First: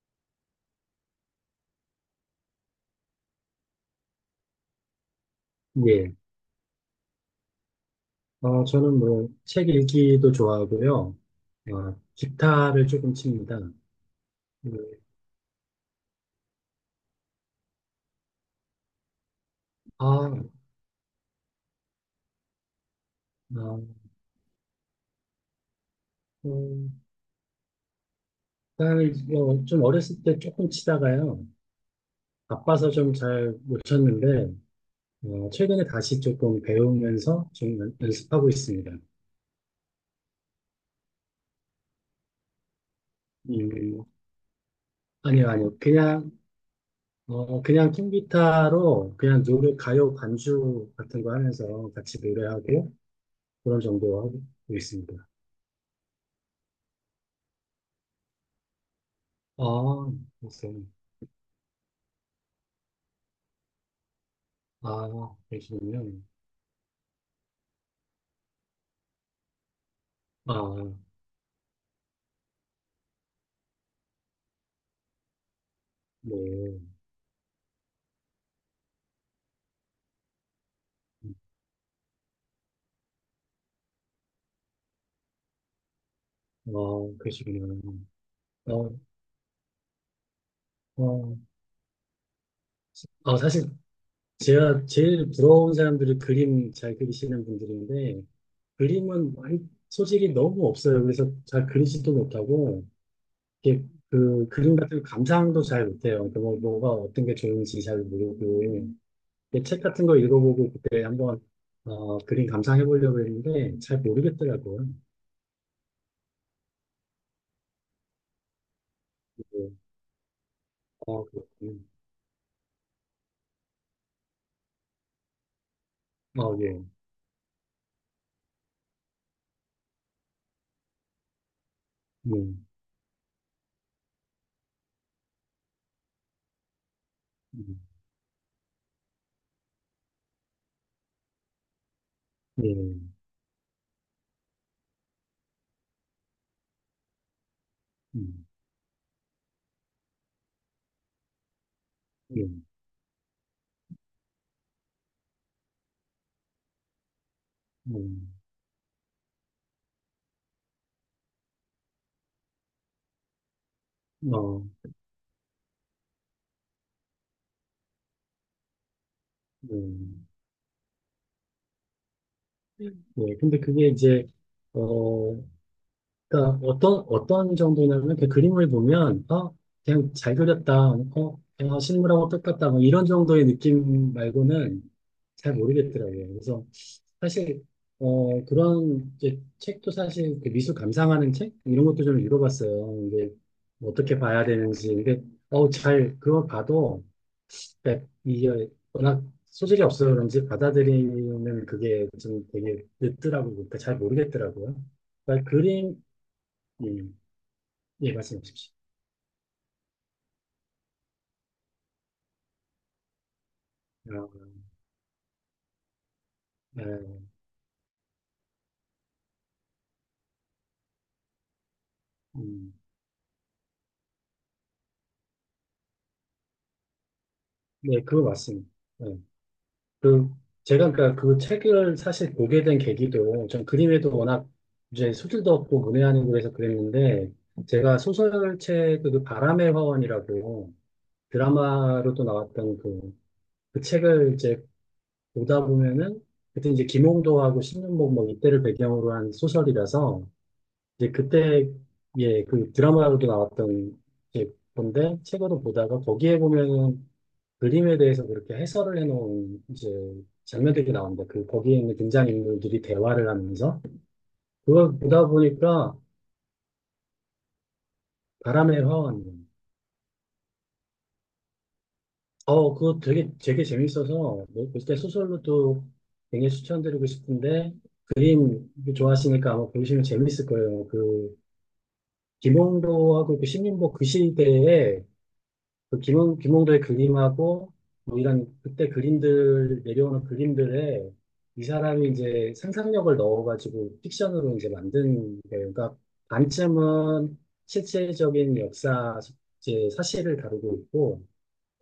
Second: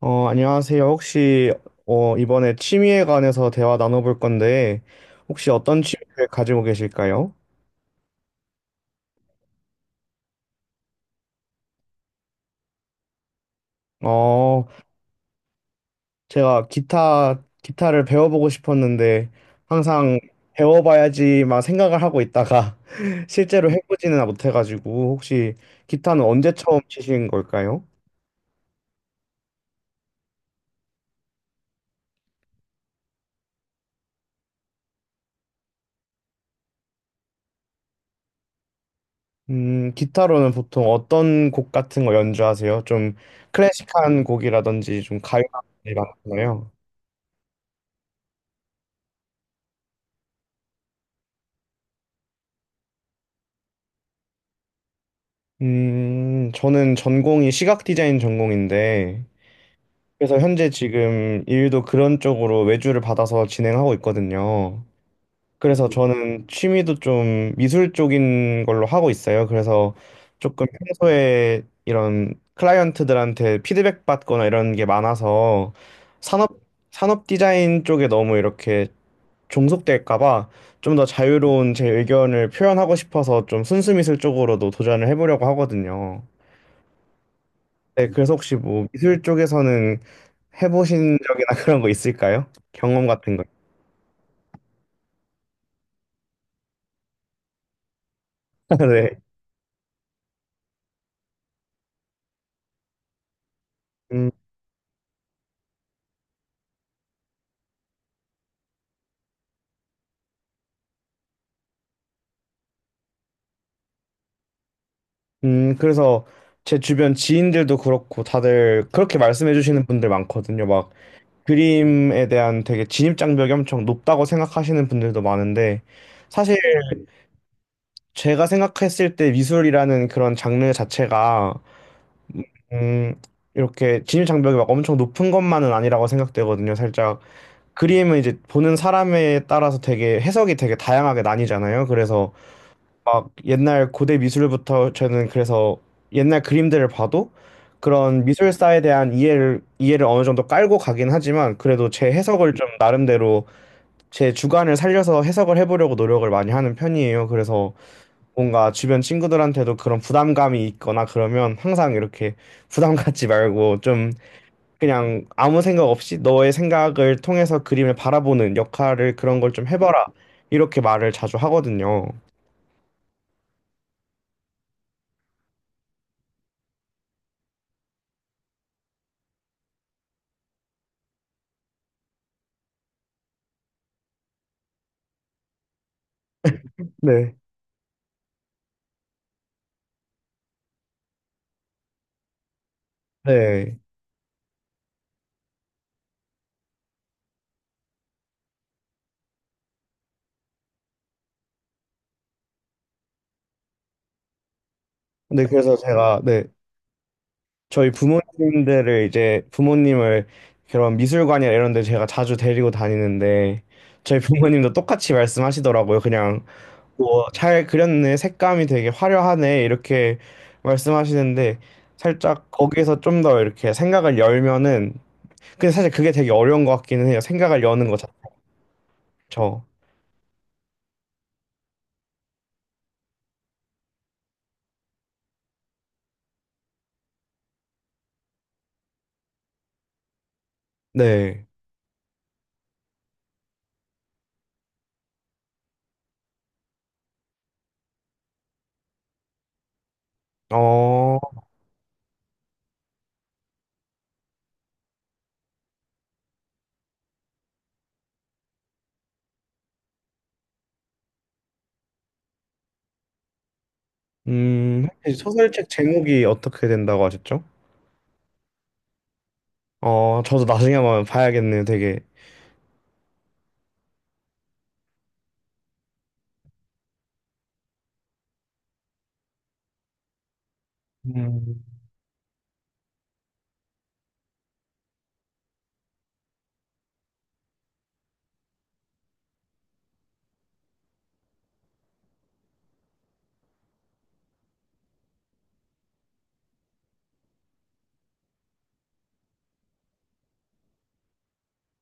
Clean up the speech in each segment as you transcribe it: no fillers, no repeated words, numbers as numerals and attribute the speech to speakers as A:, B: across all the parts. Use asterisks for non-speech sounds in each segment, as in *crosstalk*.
A: 안녕하세요. 혹시 이번에 취미에 관해서 대화 나눠볼 건데 혹시 어떤
B: 예.
A: 취미를 가지고 계실까요?
B: 저는 뭐, 책 읽기도 좋아하고요. 기타를 조금 칩니다.
A: 어,
B: 예.
A: 제가 기타를 배워보고 싶었는데
B: 아,
A: 항상
B: 아,
A: 배워봐야지 막 생각을 하고 있다가 *laughs* 실제로
B: 어,
A: 해보지는 못해가지고 혹시 기타는 언제 처음
B: 음,
A: 치신 걸까요?
B: 딱, 좀 어렸을 때 조금 치다가요. 바빠서 좀 잘 못 쳤는데, 최근에 다시 조금 배우면서 좀 연습하고 있습니다.
A: 기타로는 보통 어떤 곡 같은 거 연주하세요? 좀
B: 음,
A: 클래식한 곡이라든지 좀 가요
B: 아니요,
A: 같은
B: 아니요.
A: 게
B: 그냥,
A: 많잖아요.
B: 어, 그냥 통기타로 그냥 노래, 가요 반주 같은 거 하면서 같이 노래하고 그런 정도 하고 있습니다.
A: 저는 전공이 시각 디자인 전공인데,
B: 아,
A: 그래서 현재
B: 글쎄요.
A: 지금 일도 그런 쪽으로 외주를 받아서 진행하고 있거든요.
B: 아,
A: 그래서
B: 그러시군요.
A: 저는 취미도 좀 미술 쪽인 걸로 하고 있어요. 그래서
B: 아,
A: 조금 평소에 이런 클라이언트들한테 피드백 받거나 이런 게 많아서 산업,
B: 네.
A: 산업 디자인 쪽에 너무 이렇게 종속될까 봐 좀 더 자유로운 제 의견을 표현하고 싶어서 좀 순수 미술 쪽으로도 도전을 해보려고 하거든요.
B: 그러시군요.
A: 네, 그래서 혹시 뭐
B: 어,
A: 미술 쪽에서는 해보신
B: 어,
A: 적이나 *laughs* 그런 거 있을까요? 경험 같은 거.
B: 사실 제가 제일 부러운 사람들이 그림 잘 그리시는 분들인데,
A: *laughs* 네.
B: 그림은 많이 소질이 너무 없어요. 그래서 잘 그리지도 못하고, 이게
A: 음,
B: 그 그림 같은 거 감상도 잘 못해요. 그러니까 뭐, 뭐가 어떤 게 좋은지 잘 모르고, 이게 책 같은 거 읽어보고 그때 한번 그림 감상해 보려고 했는데, 잘 모르겠더라고요.
A: 그래서 제 주변 지인들도 그렇고 다들 그렇게 말씀해
B: 네.
A: 주시는 분들 많거든요. 막
B: 그렇군요.
A: 그림에 대한 되게 진입장벽이 엄청 높다고 생각하시는 분들도 많은데 사실
B: 예.
A: 제가 생각했을 때 미술이라는 그런 장르 자체가
B: 네.
A: 음, 이렇게 진입장벽이 막 엄청 높은 것만은 아니라고 생각되거든요. 살짝
B: 음.
A: 그림은 이제 보는 사람에 따라서 되게 해석이 되게 다양하게 나뉘잖아요. 그래서
B: 예.
A: 막 옛날 고대 미술부터 저는 그래서 옛날 그림들을 봐도 그런
B: 음.
A: 미술사에 대한 이해를 어느 정도 깔고 가긴 하지만 그래도 제
B: 예.
A: 해석을 좀 나름대로 제 주관을 살려서 해석을 해보려고 노력을 많이 하는 편이에요. 그래서
B: 음.
A: 뭔가 주변 친구들한테도 그런 부담감이 있거나 그러면 항상 이렇게 부담 갖지 말고 좀
B: 음.
A: 그냥 아무 생각 없이 너의 생각을 통해서 그림을 바라보는 역할을 그런 걸 좀 해봐라.
B: 음.
A: 이렇게 말을 자주 하거든요.
B: 음. 예, 근데 그게 이제, 어, 그러니까 어떤 정도냐면 그 그림을 보면, 그냥 잘 그렸다, 실물하고 똑같다, 뭐 이런 정도의 느낌 말고는 잘 모르겠더라고요. 그래서
A: 네.
B: 사실, 그런 이제 책도 사실 그 미술 감상하는 책? 이런 것도 좀 읽어봤어요. 이게
A: 네.
B: 어떻게 봐야 되는지. 근데, 그걸 봐도 그러니까 이게 워낙 소질이 없어서 그런지 받아들이는 그게 좀 되게 늦더라고요. 그러니까 잘 모르겠더라고요.
A: 네,
B: 그러니까
A: 그래서
B: 그림,
A: 제가, 네.
B: 음,
A: 저희
B: 예, 말씀해 주십시오.
A: 부모님들을 이제 부모님을 그런 미술관이나 이런 데 제가 자주 데리고 다니는데 저희
B: 아,
A: 부모님도 똑같이 말씀하시더라고요. 그냥
B: 네,
A: 뭐 잘 그렸네. 색감이 되게 화려하네. 이렇게 말씀하시는데 살짝
B: 음,
A: 거기에서 좀 더 이렇게 생각을 열면은 근데 사실 그게 되게 어려운 것 같기는 해요. 생각을 여는 거
B: 네, 그거 맞습니다. 네.
A: 자체죠.
B: 그, 제가 그러니까 그 책을 사실 보게 된 계기도 전 그림에도 워낙 이제 소질도 없고 문외한는고 그래서 그랬는데 제가 소설책 그 바람의 화원이라고
A: 네.
B: 드라마로도 나왔던 그 책을 이제 보다 보면은 그때 이제 김홍도하고 신윤복 뭐 이때를 배경으로 한 소설이라서 이제
A: 어,
B: 그때 예 그 드라마로도 나왔던 이제 건데 책으로 보다가 거기에 보면은 그림에 대해서 그렇게 해설을 해놓은 이제 장면들이 나옵니다. 그 거기에 있는 등장인물들이 대화를 하면서 그걸
A: 혹시
B: 보다
A: 소설책
B: 보니까
A: 제목이 어떻게 된다고 하셨죠?
B: 바람의 화원.
A: 어, 저도 나중에 한번 봐야겠네요.
B: 그거 되게 되게 재밌어서 뭐 그때 소설로도 굉장히 추천드리고 싶은데 그림 좋아하시니까 아마 보시면 재밌을 거예요. 그
A: 음,
B: 김홍도하고 그 신림보 그 시대에 그 김홍, 김홍도의 그림하고 뭐 이런 그때 그림들 내려오는 그림들에 이 사람이 이제 상상력을 넣어가지고 픽션으로 이제 만든 거예요. 그러니까 반쯤은 실체적인 역사 이제 사실을 다루고 있고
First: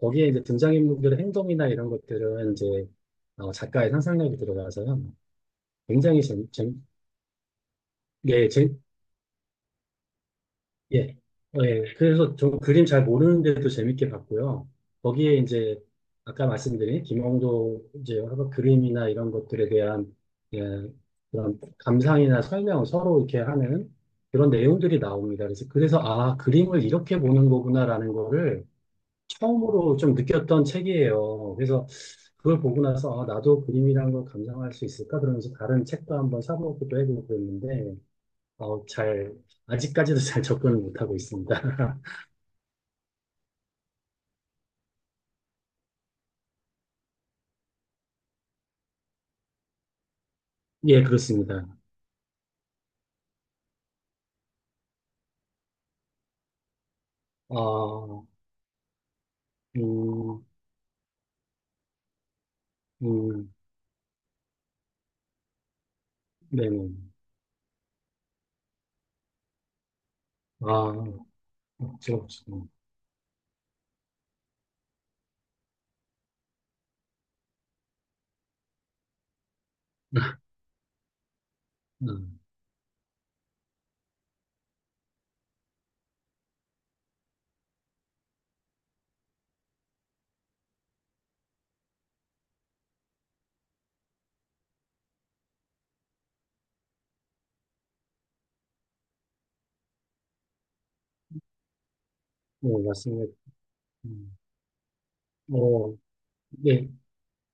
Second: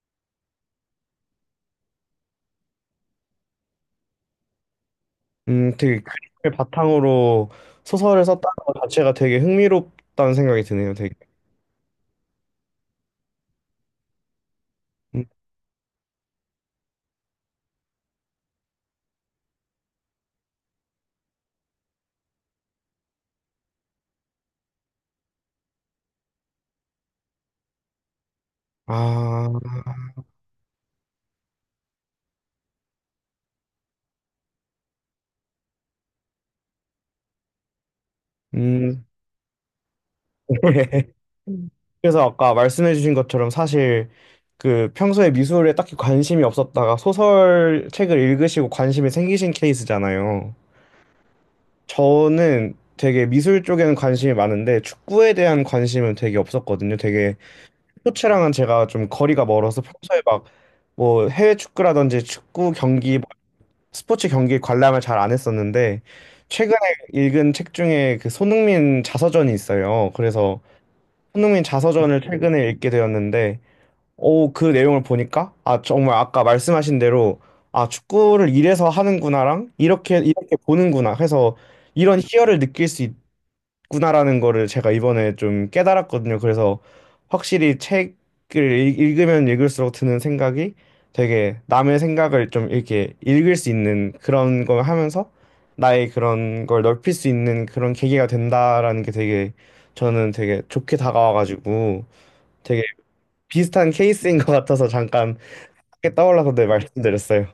B: 거기에 이제 등장인물들의 행동이나 이런 것들은 이제 작가의 상상력이 들어가서요.
A: 되게
B: 굉장히 재밌,
A: 그림을
B: 재.
A: 바탕으로 소설을
B: 예,
A: 썼다는
B: 재,
A: 것 자체가 되게 흥미롭다는 생각이 드네요. 되게.
B: 예. 예. 그래서 저 그림 잘 모르는데도 재밌게 봤고요.
A: 음,
B: 거기에 이제 아까 말씀드린 김홍도 이제 가 그림이나 이런 것들에 대한 예, 그런 감상이나 설명을 서로 이렇게 하는 그런 내용들이 나옵니다. 그래서 아, 그림을 이렇게 보는 거구나라는 거를
A: 아,
B: 처음으로 좀 느꼈던 책이에요. 그래서 그걸 보고 나서 아, 나도 그림이란 걸 감상할 수 있을까? 그러면서 다른 책도 한번 사보기도 해보고 그랬는데 어,
A: 음,
B: 잘, 아직까지도 잘 접근을
A: *laughs*
B: 못하고 있습니다. *laughs*
A: 그래서 아까 말씀해주신 것처럼 사실 그 평소에 미술에 딱히 관심이 없었다가 소설 책을 읽으시고 관심이 생기신 케이스잖아요.
B: 예, 그렇습니다.
A: 저는 되게 미술 쪽에는 관심이 많은데 축구에 대한 관심은 되게 없었거든요. 되게
B: 아,
A: 스포츠랑은 제가 좀 거리가 멀어서 평소에 막
B: 음,
A: 뭐 해외 축구라든지 축구 경기, 뭐
B: 음,
A: 스포츠 경기 관람을 잘 안 했었는데 최근에
B: 네네.
A: 읽은 책 중에 그 손흥민 자서전이 있어요. 그래서
B: 아,
A: 손흥민 자서전을
B: 저, 지,
A: 최근에 읽게 되었는데 오, 그 내용을 보니까 아, 정말 아까 말씀하신 대로 아, 축구를 이래서 하는구나랑 이렇게 이렇게 보는구나 해서 이런
B: 음,
A: 희열을 느낄 수 있, 구나라는 거를 제가 이번에 좀 깨달았거든요. 그래서 확실히 책을 읽으면 읽을수록 드는 생각이 되게 남의 생각을 좀 이렇게 읽을 수 있는 그런 걸 하면서 나의 그런 걸 넓힐 수 있는 그런 계기가 된다라는 게 되게 저는 되게 좋게 다가와가지고
B: 네,
A: 되게
B: 맞습니다.
A: 비슷한 케이스인
B: 음,
A: 것 같아서 잠깐
B: 어,
A: 떠올라서 네,
B: 네,
A: 말씀드렸어요.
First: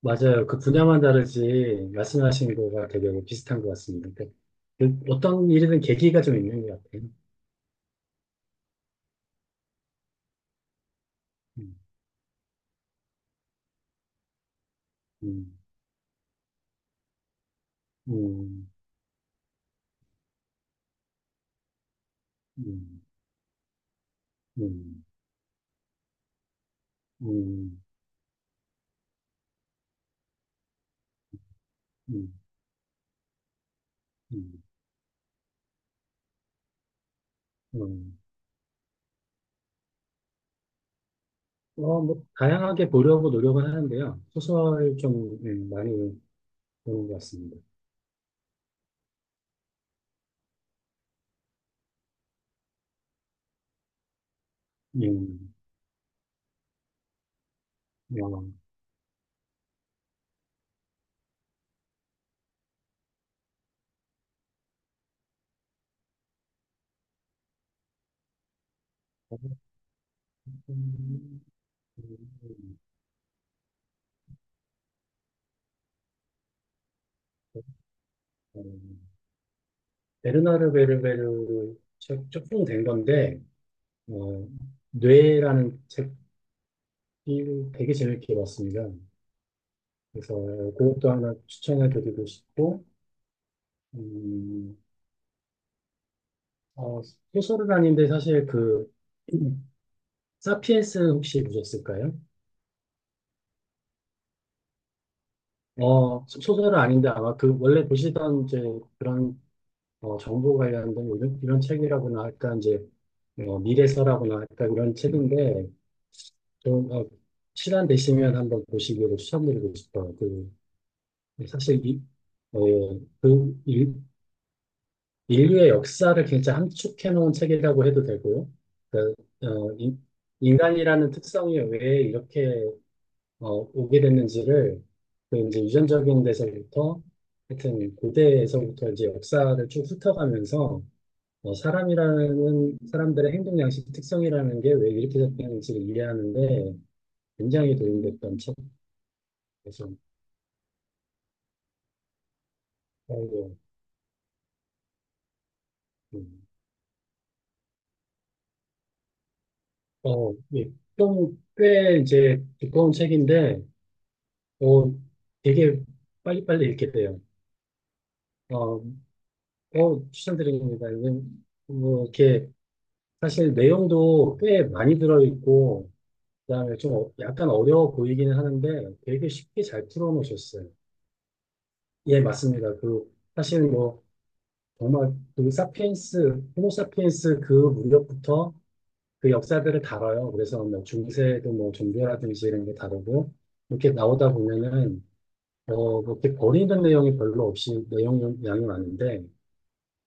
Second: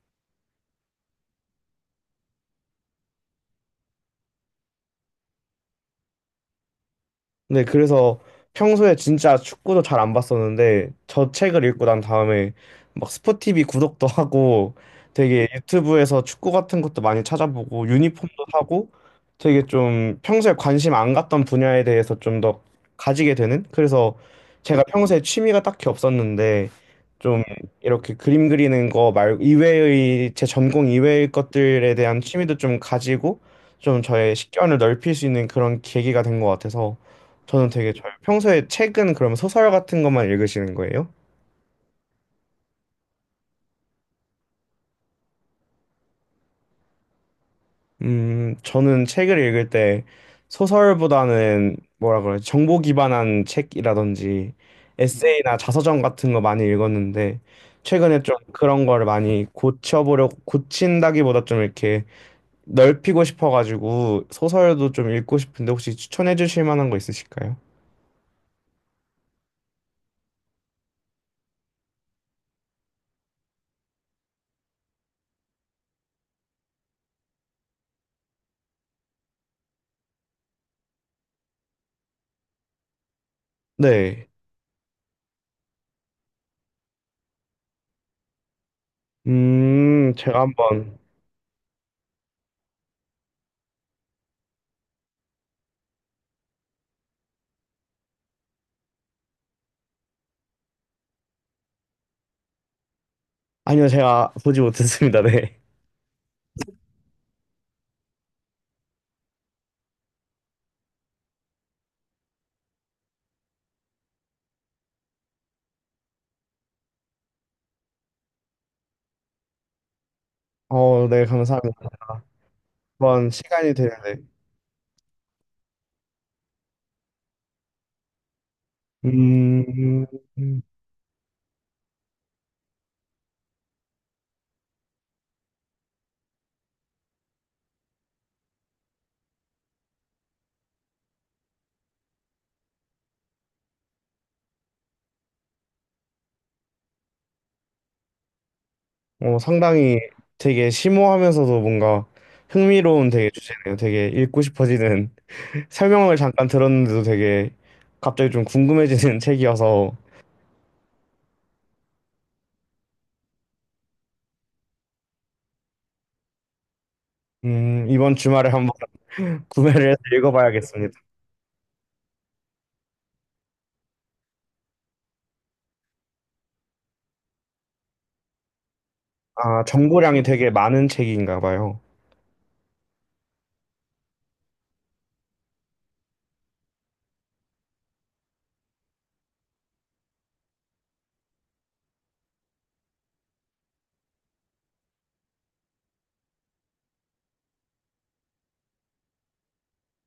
B: 맞아요. 그 분야만 다르지, 말씀하신 거가 되게 비슷한 것 같습니다. 그 어떤 일이든 계기가 좀 있는 것 같아요.
A: 네, 그래서 평소에 진짜 축구도 잘 안 봤었는데 저 책을
B: 음,
A: 읽고 난 다음에 막 스포티비 구독도 하고 되게
B: 음,
A: 유튜브에서 축구 같은 것도 많이 찾아보고 유니폼도
B: 음,
A: 사고 되게 좀 평소에 관심 안 갔던 분야에 대해서 좀 더
B: 음,
A: 가지게 되는 그래서 제가
B: 음,
A: 평소에 취미가 딱히 없었는데 좀
B: 음,
A: 이렇게 그림 그리는 거 말 이외의 제 전공 이외의 것들에 대한
B: 음,
A: 취미도 좀 가지고 좀 저의
B: 음, 음.
A: 식견을 넓힐 수 있는 그런 계기가 된 것 같아서 저는 되게 잘
B: 음.
A: 평소에 책은 그럼 소설 같은 것만 읽으시는 거예요?
B: 뭐, 다양하게 보려고 노력은 하는데요. 소설 좀 많이 보는 것 같습니다.
A: 저는 책을 읽을 때 소설보다는 뭐라 그래, 정보 기반한 책이라든지
B: 음,
A: 에세이나 자서전 같은 거 많이 읽었는데 최근에 좀
B: 어,
A: 그런 거를 많이 고쳐보려고 고친다기보다 좀 이렇게 넓히고 싶어가지고 소설도 좀 읽고 싶은데 혹시 추천해 주실 만한 거 있으실까요?
B: 음, 음, 베르나르 베르베르 책 조금 된 건데,
A: 네.
B: 어, 뇌라는 책이 되게 재밌게 봤습니다. 그래서
A: 제가 한번
B: 그것도 하나 추천해 드리고 싶고, 음, 어, 소설은 아닌데 사실 음, 사피엔스 혹시 보셨을까요?
A: 아니요, 제가 보지 못했습니다. 네.
B: 소설은 아닌데 아마 그 원래 보시던 이제 그런 정보 관련된 이런 책이라고나 할까 이제 미래서라고나 할까 이런 책인데 좀 시간 되시면 한번 보시기를 추천드리고 싶어요. 그
A: 어, 네, 감사합니다.
B: 사실 어,
A: 한번
B: 그
A: 시간이 되는 데
B: 인류의 역사를 굉장히 함축해 놓은 책이라고 해도 되고요. 그, 어, 인-
A: 음,
B: 인간이라는 특성이 왜 이렇게 오게 됐는지를 그 이제 유전적인 데서부터 하여튼 고대에서부터 이제 역사를 쭉 훑어가면서 사람이라는 사람들의 행동 양식 특성이라는 게 왜 이렇게 됐는지를 이해하는데 굉장히 도움이 됐던
A: 어,
B: 책에서
A: 상당히 되게 심오하면서도 뭔가 흥미로운 되게
B: 어,
A: 주제네요. 되게 읽고 싶어지는 *laughs* 설명을
B: 이
A: 잠깐
B: 음,
A: 들었는데도 되게 갑자기 좀 궁금해지는 *laughs* 책이어서
B: 예. 좀꽤 이제 두꺼운 책인데 어, 되게 빨리빨리 읽게 돼요.
A: 이번 주말에 한번
B: 어,
A: *laughs* 구매를 해서
B: 추천드립니다.
A: 읽어봐야겠습니다.
B: 이건 뭐 이렇게 사실 내용도 꽤 많이 들어있고 그다음에 좀 약간 어려워 보이기는 하는데 되게 쉽게
A: 아,
B: 잘
A: 정보량이 되게
B: 풀어놓으셨어요.
A: 많은 책인가 봐요.
B: 예, 맞습니다. 그 사실 뭐 정말 그 사피엔스, 호모사피엔스 그 무렵부터 그 역사들을 다뤄요. 그래서 뭐 중세도 뭐 종교라든지 이런 게 다르고 이렇게 나오다 보면은 그렇게 버리는 내용이 별로 없이 내용 양이 많은데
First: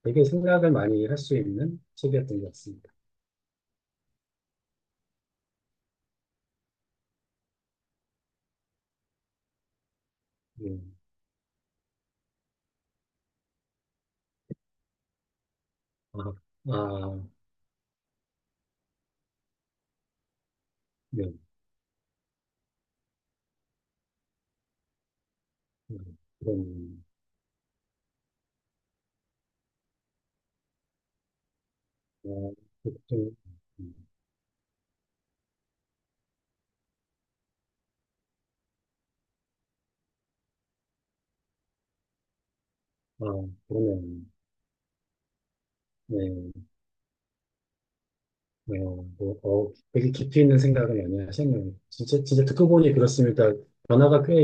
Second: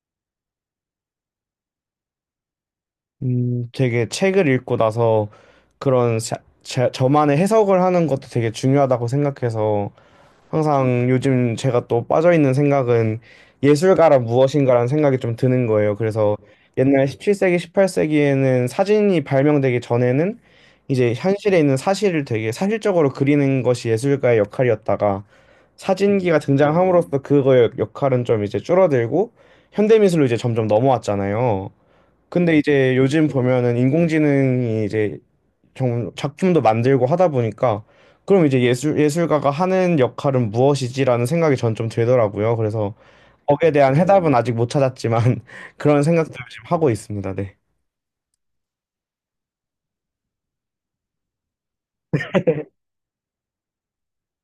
B: 되게 생각을 많이 할 수 있는 책이었던 것 같습니다.
A: 되게 책을 읽고 나서 그런 저만의 해석을 하는 것도 되게 중요하다고 생각해서
B: 예.
A: 항상 요즘 제가 또 빠져있는 생각은 예술가란 무엇인가라는 생각이 좀 드는 거예요.
B: 아,
A: 그래서 옛날
B: 아,
A: 17세기, 18세기에는 사진이 발명되기 전에는 이제
B: 네.
A: 현실에 있는 사실을 되게 사실적으로 그리는 것이 예술가의 역할이었다가 사진기가
B: 그런
A: 등장함으로써 그거의 역할은 좀 이제 줄어들고 현대미술로 이제 점점 넘어왔잖아요.
B: 어,
A: 근데 이제 요즘
B: 좀
A: 보면은 인공지능이 이제 좀 작품도 만들고 하다 보니까 그럼 이제 예술가가 하는 역할은 무엇이지라는 생각이 전 좀 들더라고요. 그래서
B: 아,
A: 거기에 대한
B: 그러네요.
A: 해답은 아직 못 찾았지만 *laughs* 그런 생각도
B: 네,
A: 지금 하고 있습니다. 네.
B: 네, 뭐, 되게 깊이 있는 생각을 많이 하셨네요. 진짜, 진짜 듣고 보니 그렇습니다. 변화가 꽤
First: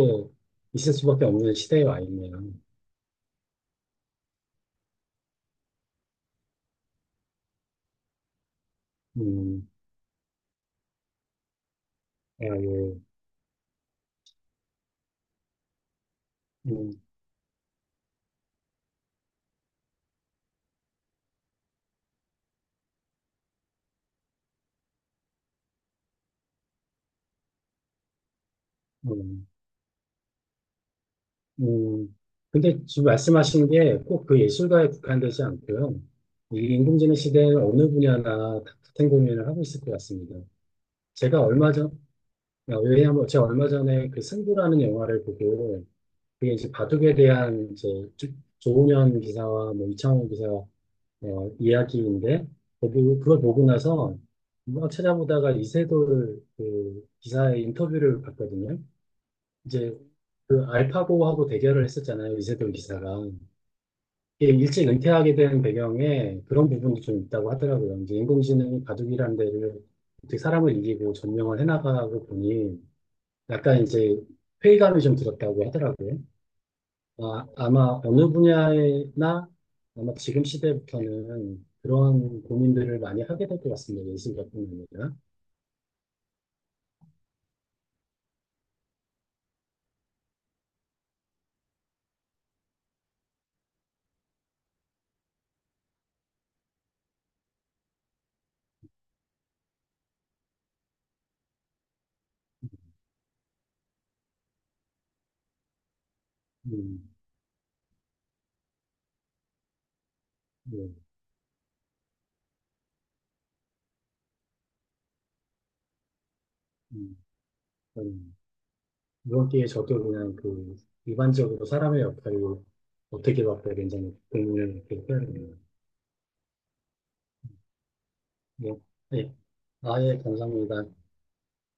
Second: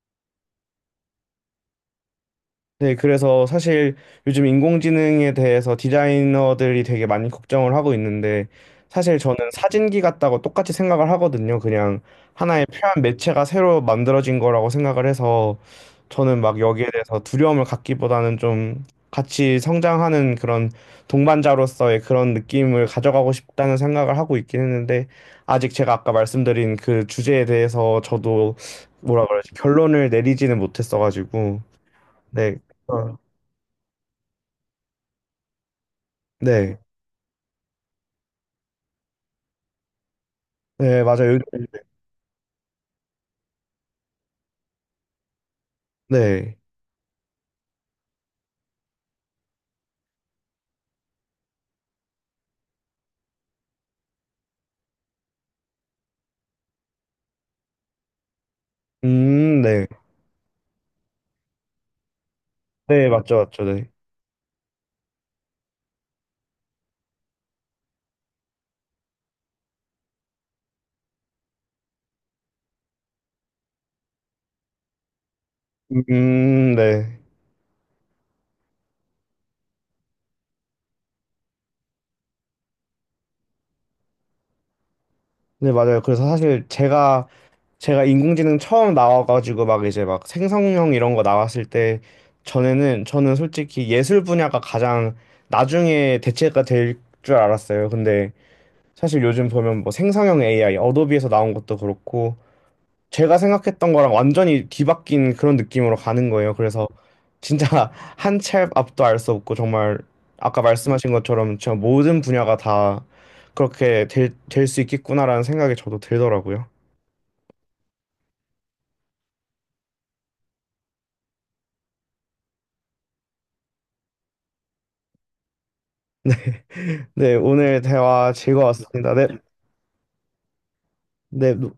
B: 있을 수밖에 없는 시대에 와 있네요.
A: 네, 그래서 사실 요즘 인공지능에 대해서 디자이너들이 되게 많이 걱정을 하고 있는데 사실 저는
B: 음,
A: 사진기 같다고 똑같이 생각을 하거든요. 그냥
B: 아,
A: 하나의
B: 예,
A: 표현 매체가 새로 만들어진 거라고 생각을 해서 저는 막 여기에
B: 음,
A: 대해서 두려움을 갖기보다는 좀 같이 성장하는 그런 동반자로서의 그런 느낌을 가져가고 싶다는 생각을 하고 있긴 했는데 아직 제가 아까 말씀드린 그 주제에 대해서 저도 뭐라
B: 음,
A: 그러지 결론을 내리지는 못했어가지고
B: 음.
A: 네.
B: 근데 지금 말씀하신 게 꼭 그 예술가에 국한되지 않고요. 이
A: 네.
B: 인공지능 시대에는 어느 분야나 다 같은 고민을 하고 있을 것 같습니다.
A: 네, 맞아요.
B: 제가
A: 요즘-
B: 얼마 전, 아, 왜냐하면 제가 얼마 전에 그 승부라는 영화를 보고 그게
A: 네.
B: 이제 바둑에 대한 이제 조- 조훈현 기사와 뭐 이창호 기사 이야기인데 거기 그걸 보고 나서 막 찾아보다가 이세돌 그 기사의 인터뷰를 봤거든요.
A: 네.
B: 이제 그 알파고하고 대결을 했었잖아요. 이세돌
A: 네,
B: 기사가.
A: 맞죠, 맞죠. 네.
B: 이게 일찍 은퇴하게 된 배경에 그런 부분도 좀 있다고 하더라고요. 이제 인공지능이 바둑이라는 데를 어떻게 사람을 이기고 점령을 해나가고 보니 약간 이제 회의감이 좀 들었다고 하더라고요.
A: 네.
B: 아, 아마 어느 분야나 아마 지금 시대부터는 그러한 고민들을 많이 하게 될 것 같습니다. 예술가뿐 아니라.
A: 네, 맞아요. 그래서 사실 제가 인공지능 처음 나와가지고 막 이제 막 생성형 이런 거 나왔을 때 전에는 저는 솔직히 예술 분야가 가장 나중에 대체가 될 줄 알았어요. 근데 사실 요즘 보면 뭐 생성형 AI, 어도비에서 나온 것도 그렇고 제가 생각했던 거랑 완전히 뒤바뀐 그런 느낌으로 가는 거예요. 그래서
B: 음,
A: 진짜 *laughs* 한 치 앞도 알 수 없고 정말 아까
B: 예,
A: 말씀하신 것처럼 진짜 모든 분야가 다 그렇게 될 수 있겠구나라는 생각이 저도 들더라고요.
B: 음, 음. 이번 기회에 저도 그냥 그 일반적으로 사람의 역할을 어떻게 바꿔야 되는지 고민을 이렇게 해야 되네요.
A: 네, 오늘 대화
B: 예,
A: 즐거웠습니다. 네,
B: 예. 아, 예, 감사합니다.
A: 네,